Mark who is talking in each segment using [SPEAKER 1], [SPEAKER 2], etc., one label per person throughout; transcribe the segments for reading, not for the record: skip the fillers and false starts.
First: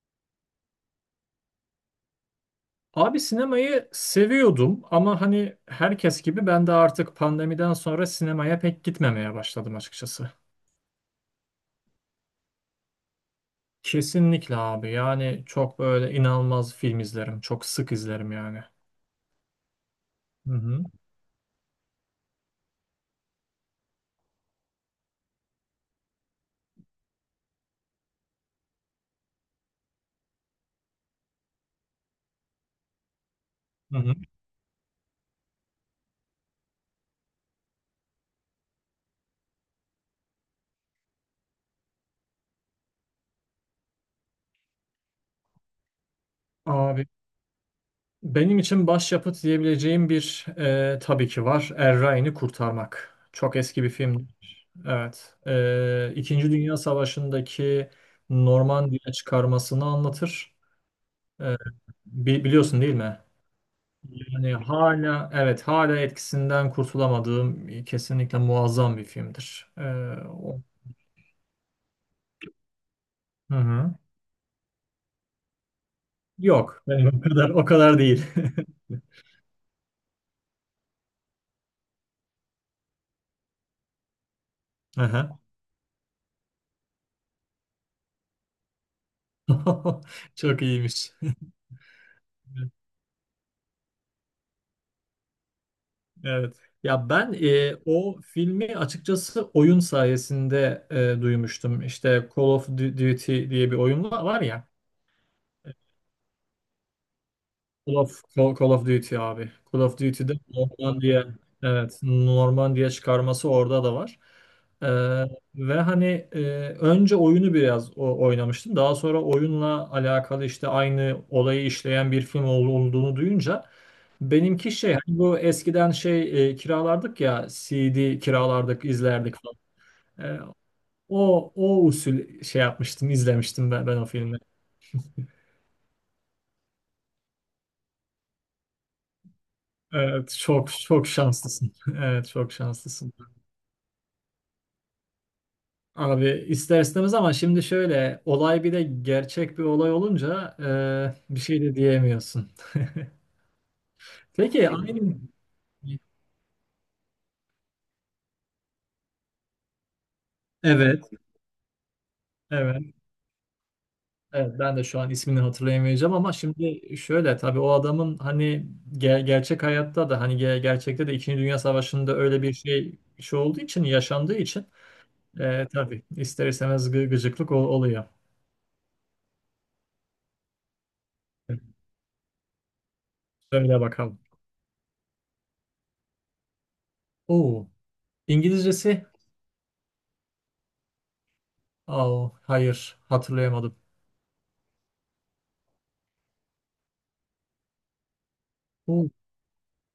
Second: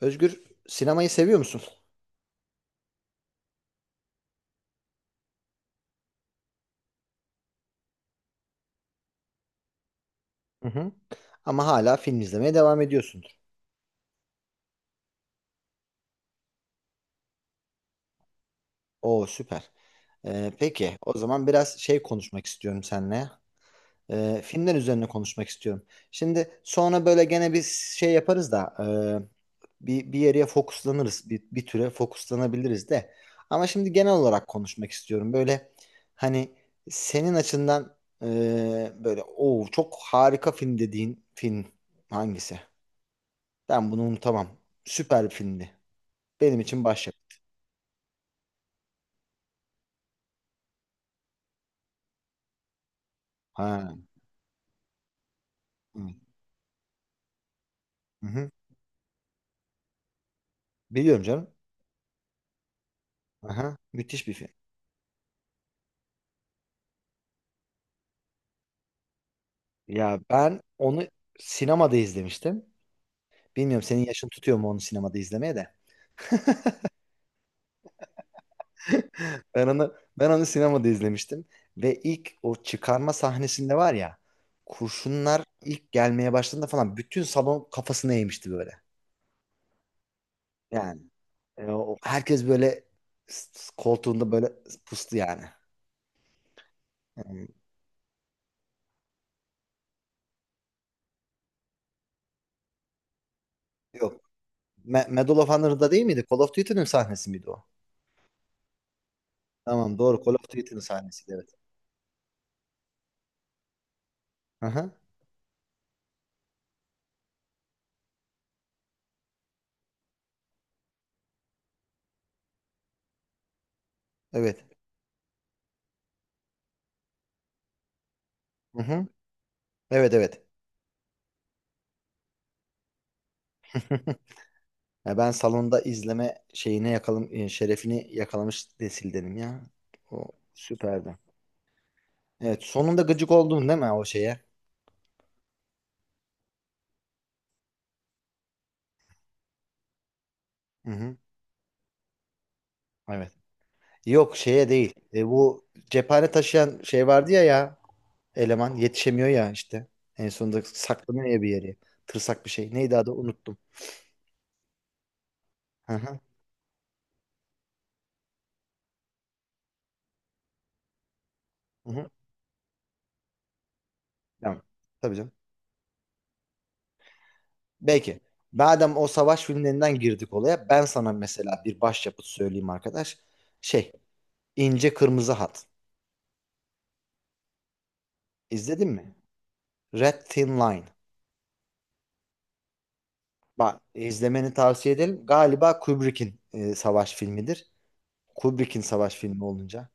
[SPEAKER 1] Özgür, sinemayı seviyor musun?
[SPEAKER 2] Abi sinemayı seviyordum ama hani herkes gibi ben de artık pandemiden sonra sinemaya pek gitmemeye başladım açıkçası.
[SPEAKER 1] Hı hı. Ama hala film izlemeye devam ediyorsundur.
[SPEAKER 2] Kesinlikle abi, yani çok böyle inanılmaz film izlerim. Çok sık izlerim yani.
[SPEAKER 1] Oo süper.
[SPEAKER 2] Hı hı.
[SPEAKER 1] Peki o zaman biraz şey konuşmak istiyorum seninle. Filmler üzerine konuşmak istiyorum. Şimdi sonra böyle gene bir şey yaparız da bir yere fokuslanırız. Bir türe fokuslanabiliriz de. Ama şimdi
[SPEAKER 2] Hı
[SPEAKER 1] genel
[SPEAKER 2] hı.
[SPEAKER 1] olarak konuşmak istiyorum. Böyle hani senin açından e, böyle o çok harika film dediğin film hangisi? Ben bunu unutamam. Süper bir filmdi. Benim için
[SPEAKER 2] Abi,
[SPEAKER 1] başyapıt.
[SPEAKER 2] benim için başyapıt diyebileceğim bir tabii ki var. Er Ryan'ı Kurtarmak. Çok eski bir
[SPEAKER 1] Ha.
[SPEAKER 2] film. Evet.
[SPEAKER 1] Hı.
[SPEAKER 2] İkinci Dünya Savaşı'ndaki
[SPEAKER 1] Hı-hı.
[SPEAKER 2] Normandiya çıkarmasını anlatır.
[SPEAKER 1] Biliyorum canım.
[SPEAKER 2] E, biliyorsun değil mi?
[SPEAKER 1] Aha. Müthiş bir film.
[SPEAKER 2] Yani hala, evet, hala etkisinden kurtulamadığım, kesinlikle muazzam bir filmdir.
[SPEAKER 1] Ya ben
[SPEAKER 2] O-
[SPEAKER 1] onu sinemada izlemiştim.
[SPEAKER 2] hı
[SPEAKER 1] Bilmiyorum
[SPEAKER 2] hı.
[SPEAKER 1] senin yaşın tutuyor mu onu sinemada izlemeye de.
[SPEAKER 2] Yok, benim o kadar değil.
[SPEAKER 1] Ben onu sinemada izlemiştim ve ilk o çıkarma sahnesinde var ya
[SPEAKER 2] Aha.
[SPEAKER 1] kurşunlar ilk gelmeye başladığında falan bütün salon kafasına eğmişti böyle.
[SPEAKER 2] Çok
[SPEAKER 1] Yani
[SPEAKER 2] iyiymiş.
[SPEAKER 1] herkes böyle koltuğunda böyle pustu yani.
[SPEAKER 2] Evet. Ya ben
[SPEAKER 1] Yani
[SPEAKER 2] o filmi açıkçası oyun sayesinde duymuştum. İşte Call of Duty diye bir oyun
[SPEAKER 1] yok.
[SPEAKER 2] var ya.
[SPEAKER 1] Medal of Honor'da değil miydi? Call of Duty'nin sahnesi miydi o?
[SPEAKER 2] Call of Duty abi. Call
[SPEAKER 1] Tamam
[SPEAKER 2] of
[SPEAKER 1] doğru.
[SPEAKER 2] Duty'de
[SPEAKER 1] Call of Duty'nin
[SPEAKER 2] Normandiya,
[SPEAKER 1] sahnesiydi evet.
[SPEAKER 2] evet, Normandiya çıkarması orada da var.
[SPEAKER 1] Hı
[SPEAKER 2] Ee,
[SPEAKER 1] hı.
[SPEAKER 2] Ve hani e, önce oyunu biraz oynamıştım. Daha sonra oyunla alakalı, işte aynı olayı işleyen bir film olduğunu duyunca
[SPEAKER 1] Evet.
[SPEAKER 2] benimki şey, hani bu eskiden şey, kiralardık ya, CD
[SPEAKER 1] Hı
[SPEAKER 2] kiralardık,
[SPEAKER 1] hı.
[SPEAKER 2] izlerdik falan.
[SPEAKER 1] Evet,
[SPEAKER 2] Ee,
[SPEAKER 1] evet.
[SPEAKER 2] O o usul şey yapmıştım, izlemiştim ben, o filmi.
[SPEAKER 1] Ya ben salonda izleme şeyine yakalım şerefini yakalamış nesildenim ya. O
[SPEAKER 2] Evet, çok çok
[SPEAKER 1] süperdi.
[SPEAKER 2] şanslısın. Evet, çok
[SPEAKER 1] Evet, sonunda
[SPEAKER 2] şanslısın.
[SPEAKER 1] gıcık oldun değil mi o şeye?
[SPEAKER 2] Abi ister istemez, ama şimdi şöyle, olay bir de gerçek bir olay olunca
[SPEAKER 1] Hı hı.
[SPEAKER 2] bir şey de diyemiyorsun.
[SPEAKER 1] Evet. Yok,
[SPEAKER 2] Peki
[SPEAKER 1] şeye değil.
[SPEAKER 2] aynı.
[SPEAKER 1] Bu cephane taşıyan şey vardı ya, ya eleman yetişemiyor ya işte. En sonunda
[SPEAKER 2] Evet,
[SPEAKER 1] saklanıyor ya bir yere. Tırsak bir şey.
[SPEAKER 2] evet,
[SPEAKER 1] Neydi adı unuttum.
[SPEAKER 2] evet. Ben de şu an ismini
[SPEAKER 1] Hı
[SPEAKER 2] hatırlayamayacağım,
[SPEAKER 1] hı.
[SPEAKER 2] ama şimdi şöyle, tabii o adamın hani gerçek hayatta da hani gerçekte de İkinci Dünya
[SPEAKER 1] Hı hı.
[SPEAKER 2] Savaşı'nda öyle bir şey, şey olduğu için, yaşandığı
[SPEAKER 1] Tamam.
[SPEAKER 2] için
[SPEAKER 1] Tabii canım.
[SPEAKER 2] tabii ister istemez gıcıklık oluyor.
[SPEAKER 1] Belki. Madem o savaş filmlerinden girdik olaya, ben sana mesela bir başyapıt söyleyeyim arkadaş.
[SPEAKER 2] Söyle
[SPEAKER 1] Şey,
[SPEAKER 2] bakalım.
[SPEAKER 1] İnce Kırmızı Hat.
[SPEAKER 2] Oo,
[SPEAKER 1] İzledin
[SPEAKER 2] İngilizcesi?
[SPEAKER 1] mi? Red Thin Line.
[SPEAKER 2] Aa, hayır, hatırlayamadım.
[SPEAKER 1] Bak, izlemeni tavsiye ederim. Galiba Kubrick'in savaş filmidir. Kubrick'in savaş filmi olunca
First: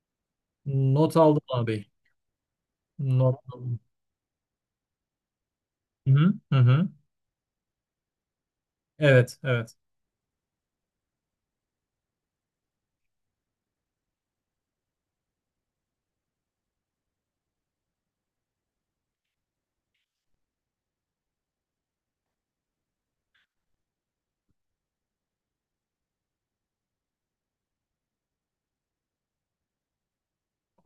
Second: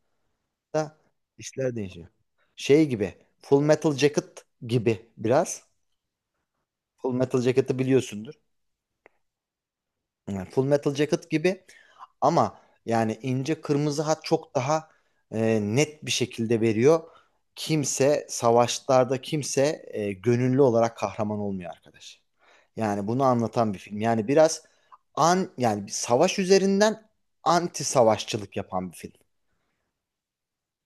[SPEAKER 1] da
[SPEAKER 2] Not aldım
[SPEAKER 1] işler
[SPEAKER 2] abi.
[SPEAKER 1] değişiyor. Şey gibi,
[SPEAKER 2] Not
[SPEAKER 1] Full
[SPEAKER 2] aldım.
[SPEAKER 1] Metal Jacket gibi biraz.
[SPEAKER 2] Hı hı, hı hı.
[SPEAKER 1] Full Metal Jacket'ı biliyorsundur.
[SPEAKER 2] Evet, evet.
[SPEAKER 1] Yani Full Metal Jacket gibi. Ama yani ince kırmızı hat çok daha net bir şekilde veriyor. Kimse savaşlarda kimse gönüllü olarak kahraman olmuyor arkadaş. Yani bunu anlatan bir film. Yani biraz yani bir savaş üzerinden anti savaşçılık yapan bir film.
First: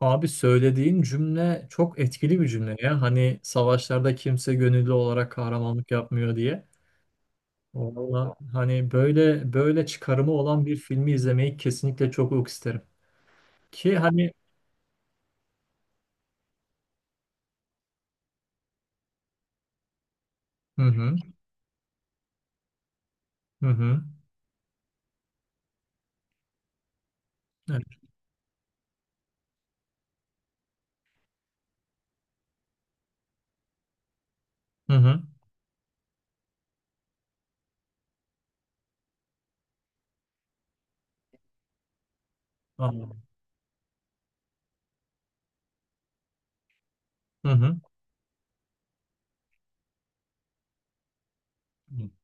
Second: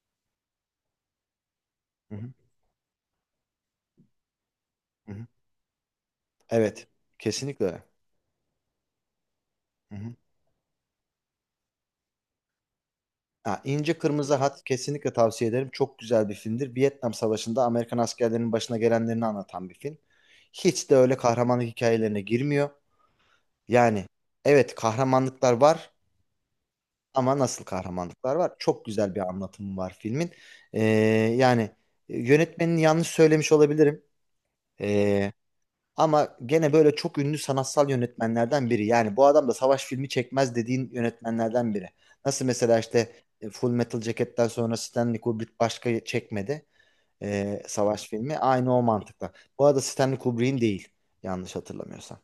[SPEAKER 2] Abi, söylediğin cümle çok
[SPEAKER 1] Hı hı,
[SPEAKER 2] etkili bir cümle ya. Hani savaşlarda kimse gönüllü
[SPEAKER 1] hı hı.
[SPEAKER 2] olarak kahramanlık yapmıyor diye.
[SPEAKER 1] Evet, kesinlikle öyle.
[SPEAKER 2] Valla hani böyle, böyle
[SPEAKER 1] Hı hı.
[SPEAKER 2] çıkarımı olan bir filmi izlemeyi kesinlikle çok çok isterim.
[SPEAKER 1] Ha,
[SPEAKER 2] Ki
[SPEAKER 1] İnce
[SPEAKER 2] hani,
[SPEAKER 1] Kırmızı Hat kesinlikle tavsiye ederim. Çok güzel bir filmdir. Vietnam Savaşı'nda Amerikan askerlerinin başına gelenlerini anlatan bir film.
[SPEAKER 2] hı
[SPEAKER 1] Hiç de öyle
[SPEAKER 2] hı,
[SPEAKER 1] kahramanlık hikayelerine girmiyor.
[SPEAKER 2] hı hı,
[SPEAKER 1] Yani evet kahramanlıklar var, ama nasıl
[SPEAKER 2] evet,
[SPEAKER 1] kahramanlıklar var? Çok güzel bir anlatımı var filmin. Ee, yani yönetmenini yanlış söylemiş olabilirim.
[SPEAKER 2] hı hı,
[SPEAKER 1] Ee, ama gene böyle çok ünlü sanatsal yönetmenlerden biri. Yani bu adam da savaş filmi çekmez dediğin yönetmenlerden biri. Nasıl mesela işte
[SPEAKER 2] anladım.
[SPEAKER 1] Full Metal Jacket'ten sonra Stanley Kubrick başka çekmedi
[SPEAKER 2] Hı hı.
[SPEAKER 1] savaş filmi. Aynı o mantıkla. Bu arada Stanley Kubrick'in değil yanlış
[SPEAKER 2] Hı.
[SPEAKER 1] hatırlamıyorsam.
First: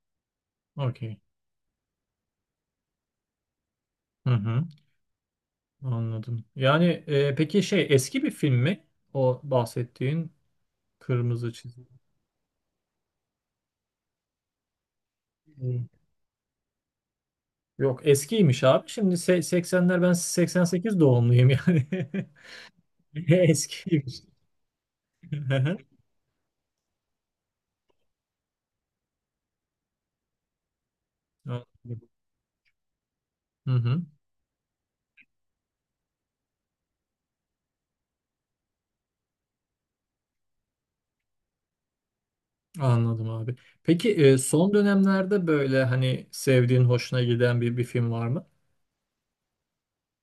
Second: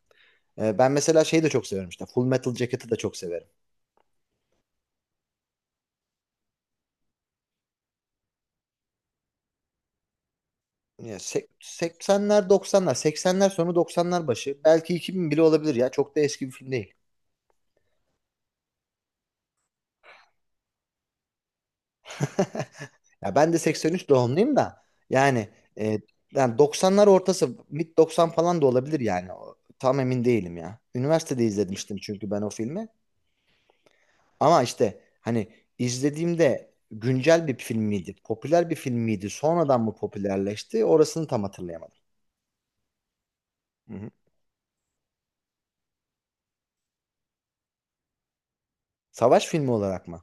[SPEAKER 1] Ben
[SPEAKER 2] Okey.
[SPEAKER 1] mesela şeyi de çok severim işte. Full Metal Jacket'ı da çok severim.
[SPEAKER 2] Hı hı, anladım. Yani, peki şey, eski bir film mi? O bahsettiğin
[SPEAKER 1] Ya
[SPEAKER 2] kırmızı çizgi.
[SPEAKER 1] 80'ler 90'lar 80'ler sonu 90'lar başı belki 2000 bile olabilir ya, çok da eski bir film değil.
[SPEAKER 2] Yok, eskiymiş abi. Şimdi 80'ler, ben 88 doğumluyum yani.
[SPEAKER 1] Ya ben de 83
[SPEAKER 2] Eskiymiş.
[SPEAKER 1] doğumluyum da yani,
[SPEAKER 2] Hı hı.
[SPEAKER 1] e, yani 90'lar ortası mid 90 falan da olabilir yani. Tam emin değilim ya. Üniversitede izlemiştim çünkü ben o filmi,
[SPEAKER 2] Hı hı,
[SPEAKER 1] ama işte hani izlediğimde güncel bir film miydi, popüler bir film miydi, sonradan mı popülerleşti orasını tam hatırlayamadım.
[SPEAKER 2] anladım abi.
[SPEAKER 1] Hı hı.
[SPEAKER 2] Peki son dönemlerde böyle hani sevdiğin, hoşuna giden bir film var mı?
[SPEAKER 1] Savaş filmi olarak mı?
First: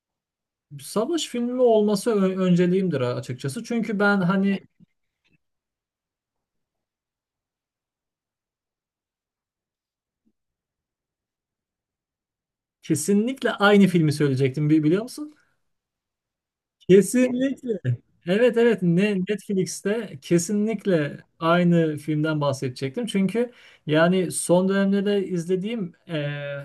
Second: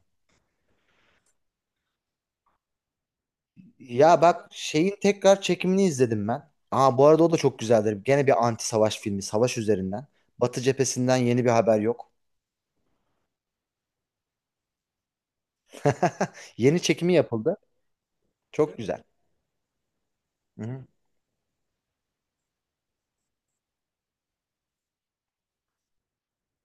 [SPEAKER 2] Savaş filmi olması önceliğimdir açıkçası. Çünkü ben
[SPEAKER 1] Ya bak
[SPEAKER 2] hani
[SPEAKER 1] şeyin tekrar çekimini izledim ben. Aa bu arada o da çok güzeldir. Gene bir anti savaş filmi, savaş üzerinden. Batı cephesinden yeni bir haber yok.
[SPEAKER 2] kesinlikle aynı filmi söyleyecektim, biliyor musun?
[SPEAKER 1] Yeni çekimi yapıldı.
[SPEAKER 2] Kesinlikle. Evet,
[SPEAKER 1] Çok
[SPEAKER 2] evet,
[SPEAKER 1] güzel.
[SPEAKER 2] Netflix'te
[SPEAKER 1] Hı-hı.
[SPEAKER 2] kesinlikle aynı filmden bahsedecektim. Çünkü yani son dönemde de izlediğim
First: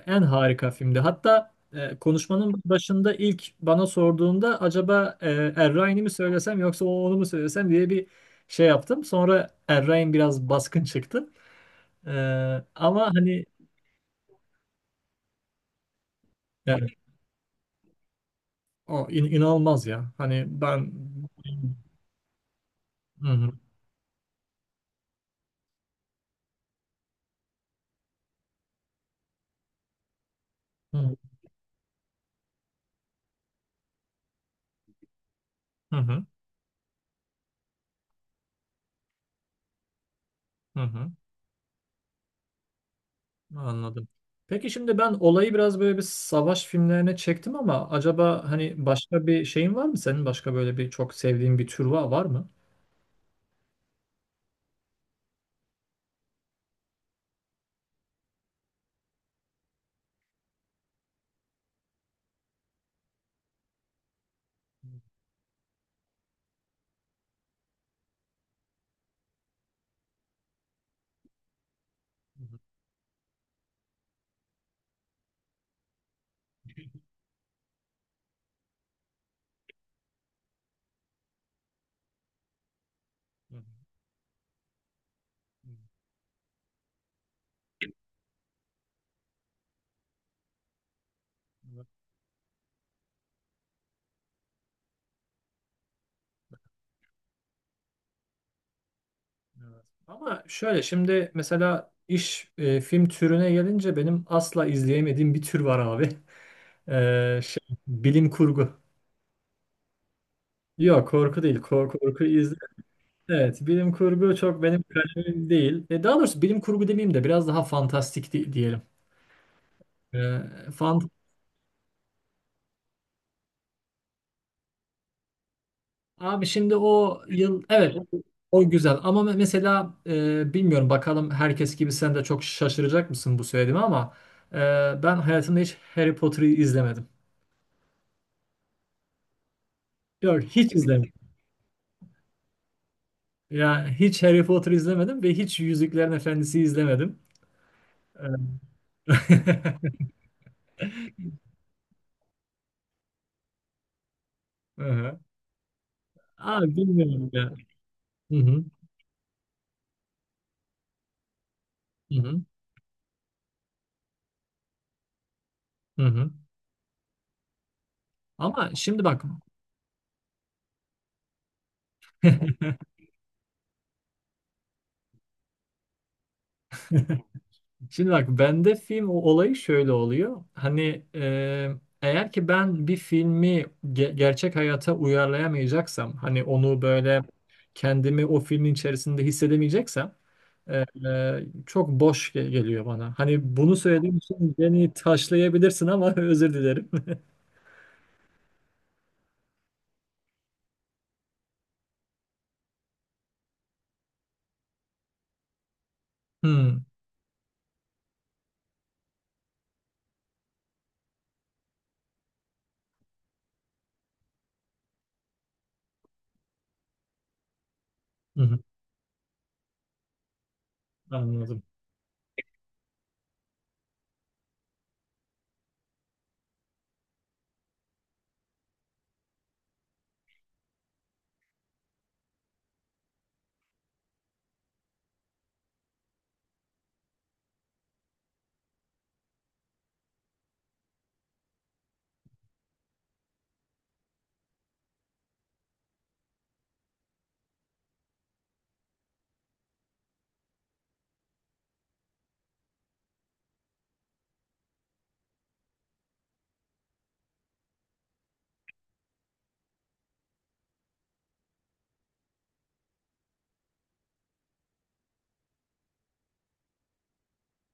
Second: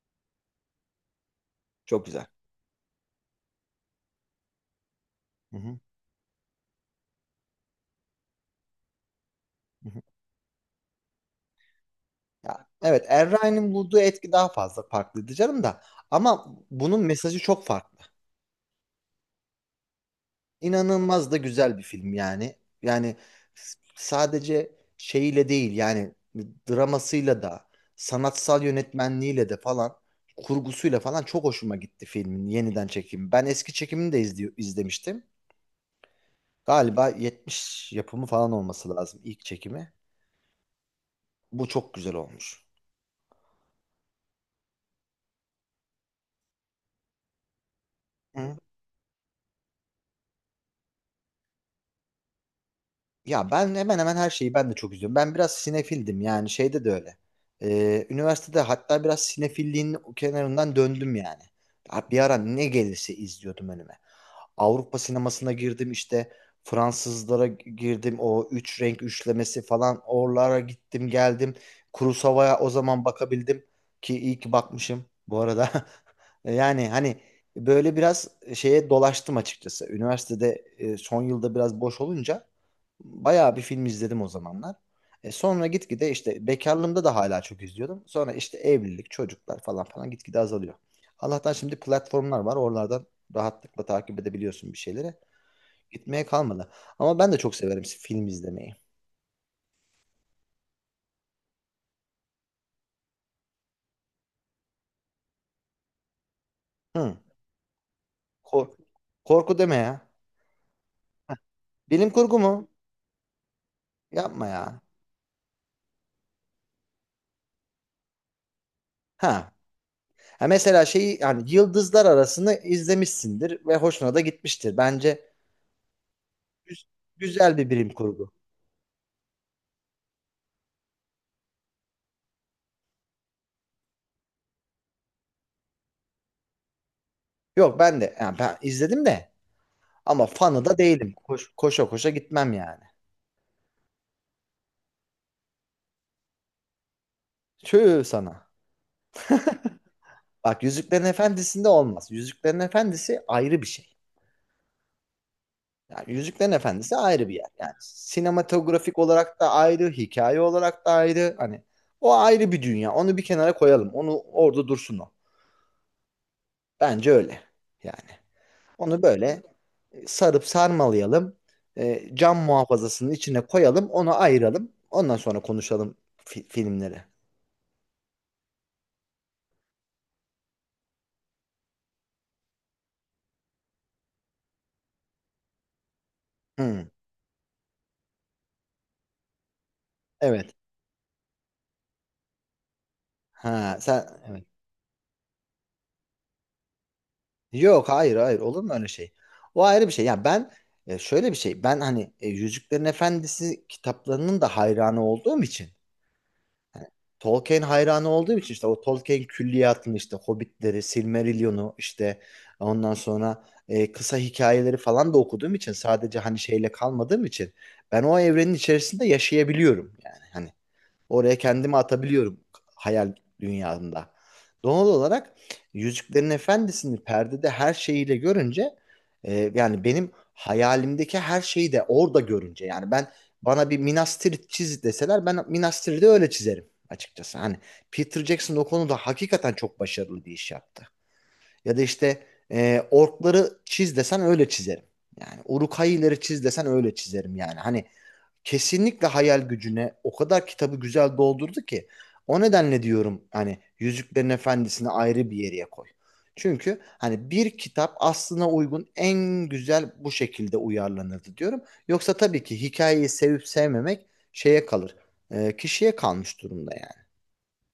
[SPEAKER 2] en harika filmdi. Hatta
[SPEAKER 1] Çok güzel.
[SPEAKER 2] konuşmanın başında ilk bana sorduğunda acaba Er
[SPEAKER 1] Hı-hı.
[SPEAKER 2] Ryan'i mi söylesem yoksa onu mu söylesem diye bir şey yaptım. Sonra Er
[SPEAKER 1] Hı-hı.
[SPEAKER 2] Ryan biraz baskın çıktı. E,
[SPEAKER 1] Ya, evet,
[SPEAKER 2] Ama
[SPEAKER 1] Er
[SPEAKER 2] hani,
[SPEAKER 1] Ryan'in bulduğu etki daha fazla farklıydı canım da. Ama
[SPEAKER 2] yani,
[SPEAKER 1] bunun mesajı çok farklı.
[SPEAKER 2] o inanılmaz ya. Hani ben...
[SPEAKER 1] İnanılmaz da güzel bir film yani. Yani
[SPEAKER 2] Hı hı.
[SPEAKER 1] sadece şeyiyle değil yani dramasıyla da sanatsal yönetmenliğiyle de falan
[SPEAKER 2] Hı
[SPEAKER 1] kurgusuyla
[SPEAKER 2] hı.
[SPEAKER 1] falan çok hoşuma gitti filmin yeniden çekimi. Ben eski çekimini de izlemiştim.
[SPEAKER 2] Hı hı.
[SPEAKER 1] Galiba 70 yapımı falan olması lazım ilk çekimi.
[SPEAKER 2] Hı hı.
[SPEAKER 1] Bu çok güzel olmuş.
[SPEAKER 2] Anladım. Peki şimdi ben olayı biraz böyle bir savaş filmlerine çektim, ama acaba
[SPEAKER 1] Hı.
[SPEAKER 2] hani başka bir şeyin var mı senin? Başka böyle bir çok sevdiğin bir tür var, var mı?
[SPEAKER 1] Ya ben hemen hemen her şeyi ben de çok izliyorum. Ben biraz sinefildim yani şeyde de öyle. Üniversitede hatta biraz sinefilliğin kenarından döndüm yani. Ha, bir ara ne gelirse izliyordum önüme.
[SPEAKER 2] Hı
[SPEAKER 1] Avrupa sinemasına girdim işte. Fransızlara girdim. O üç renk üçlemesi falan oralara gittim geldim. Kurosawa'ya
[SPEAKER 2] hı,
[SPEAKER 1] o zaman bakabildim, ki iyi ki bakmışım bu arada. Yani hani böyle biraz şeye dolaştım açıkçası. Üniversitede son yılda biraz boş olunca bayağı
[SPEAKER 2] hı hı,
[SPEAKER 1] bir
[SPEAKER 2] hı.
[SPEAKER 1] film izledim o zamanlar. Sonra gitgide işte bekarlığımda da hala çok izliyordum. Sonra işte evlilik, çocuklar falan falan gitgide azalıyor. Allah'tan şimdi
[SPEAKER 2] Evet,
[SPEAKER 1] platformlar var. Oralardan rahatlıkla takip edebiliyorsun bir şeyleri. Gitmeye kalmadı. Ama ben de çok severim film izlemeyi.
[SPEAKER 2] evet. Ama şöyle şimdi mesela iş, film türüne gelince benim asla izleyemediğim bir tür var abi.
[SPEAKER 1] Hı.
[SPEAKER 2] Bilim
[SPEAKER 1] Kor-
[SPEAKER 2] kurgu.
[SPEAKER 1] korku deme ya.
[SPEAKER 2] Yok, korku değil.
[SPEAKER 1] Bilim
[SPEAKER 2] Korku
[SPEAKER 1] kurgu
[SPEAKER 2] izlerim.
[SPEAKER 1] mu?
[SPEAKER 2] Evet, bilim kurgu
[SPEAKER 1] Yapma
[SPEAKER 2] çok
[SPEAKER 1] ya.
[SPEAKER 2] benim kalemim değil. Daha doğrusu bilim kurgu demeyeyim de biraz daha fantastik diyelim.
[SPEAKER 1] Ha.
[SPEAKER 2] E,
[SPEAKER 1] Ha mesela
[SPEAKER 2] fant
[SPEAKER 1] şeyi yani yıldızlar arasını izlemişsindir ve hoşuna da gitmiştir. Bence
[SPEAKER 2] Abi şimdi
[SPEAKER 1] güz-
[SPEAKER 2] o
[SPEAKER 1] güzel
[SPEAKER 2] yıl,
[SPEAKER 1] bir bilim
[SPEAKER 2] evet, o
[SPEAKER 1] kurgu.
[SPEAKER 2] o güzel, ama mesela bilmiyorum, bakalım herkes gibi sen de çok şaşıracak mısın bu söylediğime, ama ben hayatımda hiç Harry Potter'ı izlemedim.
[SPEAKER 1] Yok ben de yani ben izledim de. Ama
[SPEAKER 2] Yok,
[SPEAKER 1] fanı
[SPEAKER 2] hiç
[SPEAKER 1] da değilim.
[SPEAKER 2] izlemedim.
[SPEAKER 1] Koşa koşa gitmem yani.
[SPEAKER 2] Yani hiç Harry Potter izlemedim ve hiç Yüzüklerin Efendisi izlemedim.
[SPEAKER 1] Tüh
[SPEAKER 2] E,
[SPEAKER 1] sana. Bak Yüzüklerin Efendisi'nde olmaz. Yüzüklerin Efendisi ayrı bir şey.
[SPEAKER 2] Hı hı.
[SPEAKER 1] Yani Yüzüklerin
[SPEAKER 2] Abi
[SPEAKER 1] Efendisi ayrı
[SPEAKER 2] bilmiyorum
[SPEAKER 1] bir
[SPEAKER 2] ya.
[SPEAKER 1] yer. Yani
[SPEAKER 2] Hı hı,
[SPEAKER 1] sinematografik olarak da ayrı, hikaye olarak da ayrı. Hani o
[SPEAKER 2] hı hı,
[SPEAKER 1] ayrı bir dünya. Onu bir kenara koyalım. Onu orada dursun o.
[SPEAKER 2] hı hı.
[SPEAKER 1] Bence öyle. Yani
[SPEAKER 2] Ama
[SPEAKER 1] onu
[SPEAKER 2] şimdi bak
[SPEAKER 1] böyle sarıp sarmalayalım. Cam muhafazasının içine koyalım. Onu ayıralım. Ondan sonra konuşalım filmleri.
[SPEAKER 2] Şimdi bak, bende film, o olayı şöyle oluyor. Hani eğer ki ben bir filmi gerçek hayata uyarlayamayacaksam, hani onu
[SPEAKER 1] Hı,
[SPEAKER 2] böyle kendimi o filmin içerisinde hissedemeyeceksem
[SPEAKER 1] evet.
[SPEAKER 2] e, çok boş geliyor bana. Hani bunu
[SPEAKER 1] Ha sen
[SPEAKER 2] söylediğim
[SPEAKER 1] evet.
[SPEAKER 2] için beni taşlayabilirsin ama özür dilerim.
[SPEAKER 1] Yok, hayır, hayır, olur mu öyle şey? O ayrı bir şey. Ya ben şöyle bir şey. Ben hani Yüzüklerin Efendisi kitaplarının da hayranı olduğum için
[SPEAKER 2] Hmm,
[SPEAKER 1] Tolkien hayranı olduğum için işte o Tolkien külliyatını işte Hobbitleri, Silmarillion'u işte ondan sonra kısa hikayeleri falan da okuduğum için sadece hani şeyle kalmadığım için ben o
[SPEAKER 2] hı
[SPEAKER 1] evrenin
[SPEAKER 2] hı,
[SPEAKER 1] içerisinde yaşayabiliyorum yani. Hani, oraya
[SPEAKER 2] anladım.
[SPEAKER 1] kendimi atabiliyorum hayal dünyamda. Doğal olarak Yüzüklerin Efendisi'ni perdede her şeyiyle görünce yani benim hayalimdeki her şeyi de orada görünce yani ben bana bir Minas Tirith çiz deseler ben Minas Tirith'i öyle çizerim açıkçası. Hani Peter Jackson o konuda hakikaten çok başarılı bir iş yaptı. Ya da işte orkları çiz desen öyle çizerim. Yani uruk çiz desen öyle çizerim yani. Hani kesinlikle hayal gücüne o kadar kitabı güzel doldurdu ki o nedenle diyorum hani Yüzüklerin Efendisi'ni ayrı bir yere koy. Çünkü hani bir kitap aslına uygun en güzel bu şekilde uyarlanırdı diyorum. Yoksa tabii ki hikayeyi sevip sevmemek şeye kalır. Kişiye kalmış durumda yani.